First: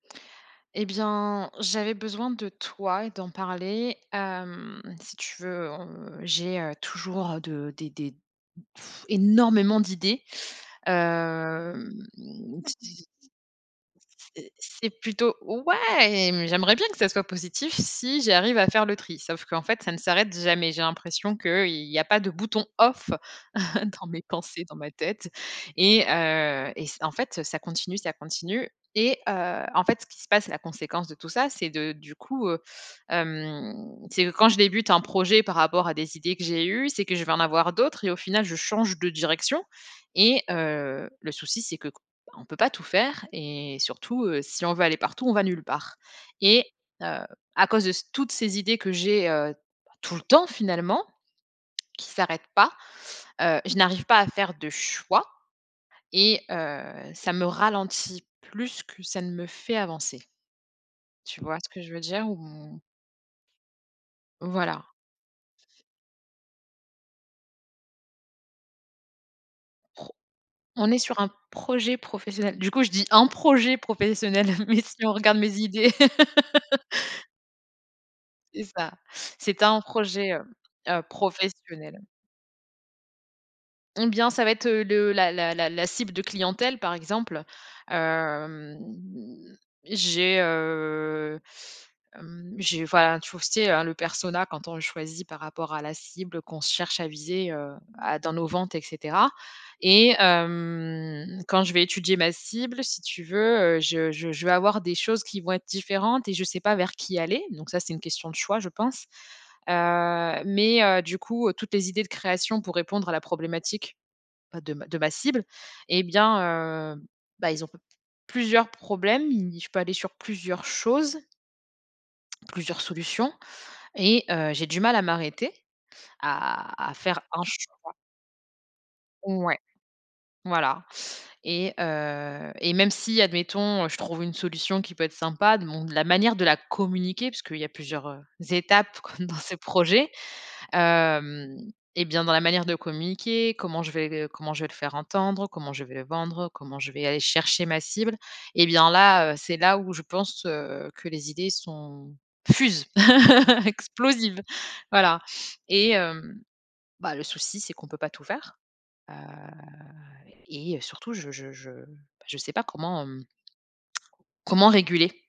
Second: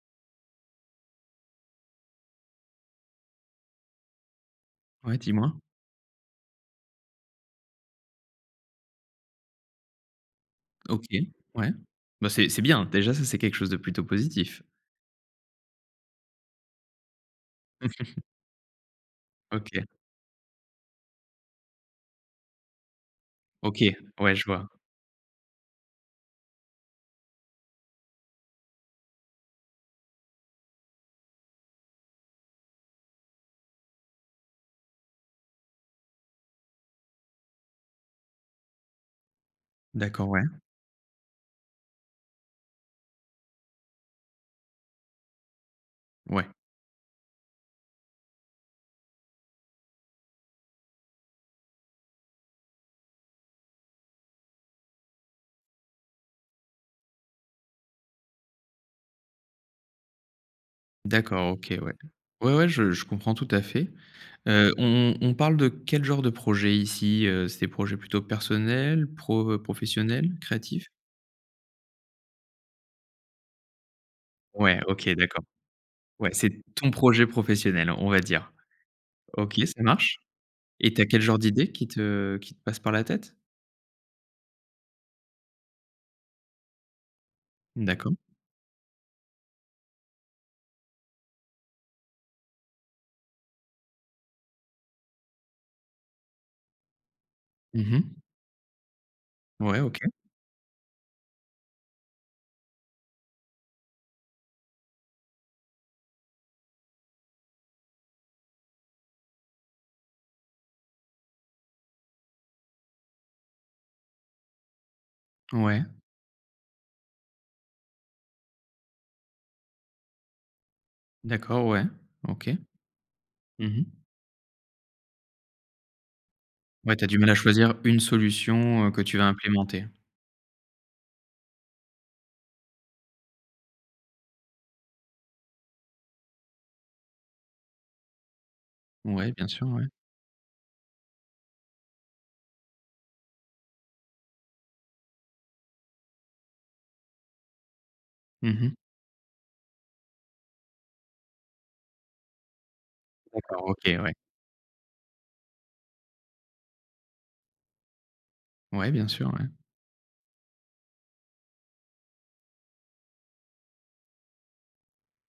Eh bien, j'avais besoin de toi et d'en parler, hem, si Ouais, tu dis-moi? veux, on, heu, j'ai, heu, toujours, de des des énormément, d'idées. OK, ouais. Hem, Bah, c'est c'est t bien, t j déjà, ça c'est quelque chose de plutôt C'est positif. c'est plutôt Ouais, mmh, j'aimerais bien que ça soit positif, si j'arrive à faire le tri. Sauf qu'en fait, OK. ça ne s'arrête jamais. J'ai l'impression qu'il y a pas de bouton off OK, dans mes ouais, je pensées, vois. dans ma tête. Et heu, et c' en fait, heu, ça continue, ça continue. Et, heu, en fait, ce qui se passe, la conséquence de tout ça, c'est de du coup, heu, hem, c'est que quand je débute un projet, par rapport à des idées que j'ai eues, c'est que je vais en avoir d'autres et au final, je change de direction. D'accord, ouais. Et, heu, le souci, c'est qu qu bah on peut pas tout faire et surtout, heu, si on veut aller partout, on va nulle part. Ouais. Et, heu, à cause de ce toutes ces idées que j'ai, heu, bah, tout le temps, finalement, qui s'arrêtent pas, heu, je n'arrive pas à faire de choix et, heu, ça me ralentit plus que ça ne me fait avancer. Tu D'accord, vois OK, ce que je ouais. veux dire? Ouais, ouais, Ou je je comprends tout à fait. Heu, Voilà. on on on parle de quel genre de projet, ici? Heu, c'est des projets plutôt personnels, pro, heu, Pro professionnels, créatifs? on est sur un projet professionnel. Du coup, je dis: «Un projet professionnel», Ouais, mais si OK, on regarde d'accord. mes idées Ouais, c'est ton projet professionnel, on va dire. C'est ça. OK, C'est un ça marche. projet, heu Et tu heu, as quel genre d'idées qui professionnel. te qui te passent par la tête? Eh bien, ça va être, heu, le la la la la cible de clientèle, par exemple. Mmh, d'accord. Hem, j'ai, heu, hem, j'ai, voilà, tu vois tu sais hein, le persona, quand on le choisit par rapport à la cible, qu'on se cherche à viser, heu, Mmh à mh. dans nos ventes, et cetera. Ouais, OK. Et, hem, quand je vais étudier ma cible, si tu veux, heu, je je je vais avoir des choses qui vont être différentes et je sais pas vers qui aller. Donc ça, c'est une question de choix, je pense. Heu, mais, heu, du coup, heu, toutes les idées de création pour répondre à la problématique bah de ma de ma cible, Ouais? eh bien, heu, bah, ils ont pe plusieurs problèmes. Ils je peux aller sur plusieurs choses D'accord, ouais, OK. plusieurs solutions Mmh mh. et, heu, j'ai du mal à m'arrêter, à à Ouais, tu as du faire mal à un choisir, choix. une solution, heu, que tu vas Ouais, implémenter? voilà. Et, heu, et même si, admettons, heu, je trouve une solution, qui peut être sympa, de mon de la manière de la communiquer. Puisqu'il y plusieurs, heu, étapes, comme Ouais, dans bien ce sûr, ouais. projet, hem, et bien, dans la manière de communiquer. Comment je vais q heu, comment je vais le faire entendre? Comment je vais le vendre? Comment je vais aller chercher ma cible? Mmh Et mh. bien là, heu, c'est là, où je pense, heu, que les idées sont fusent, D'accord, OK, ouais. explosives! Voilà. Et, hem, bah, le souci, c'est qu'on peut pas tout faire. Ouais, bien Heu, sûr, ouais. et, heu, surtout, je je je, bah, je sais pas comment comment réguler.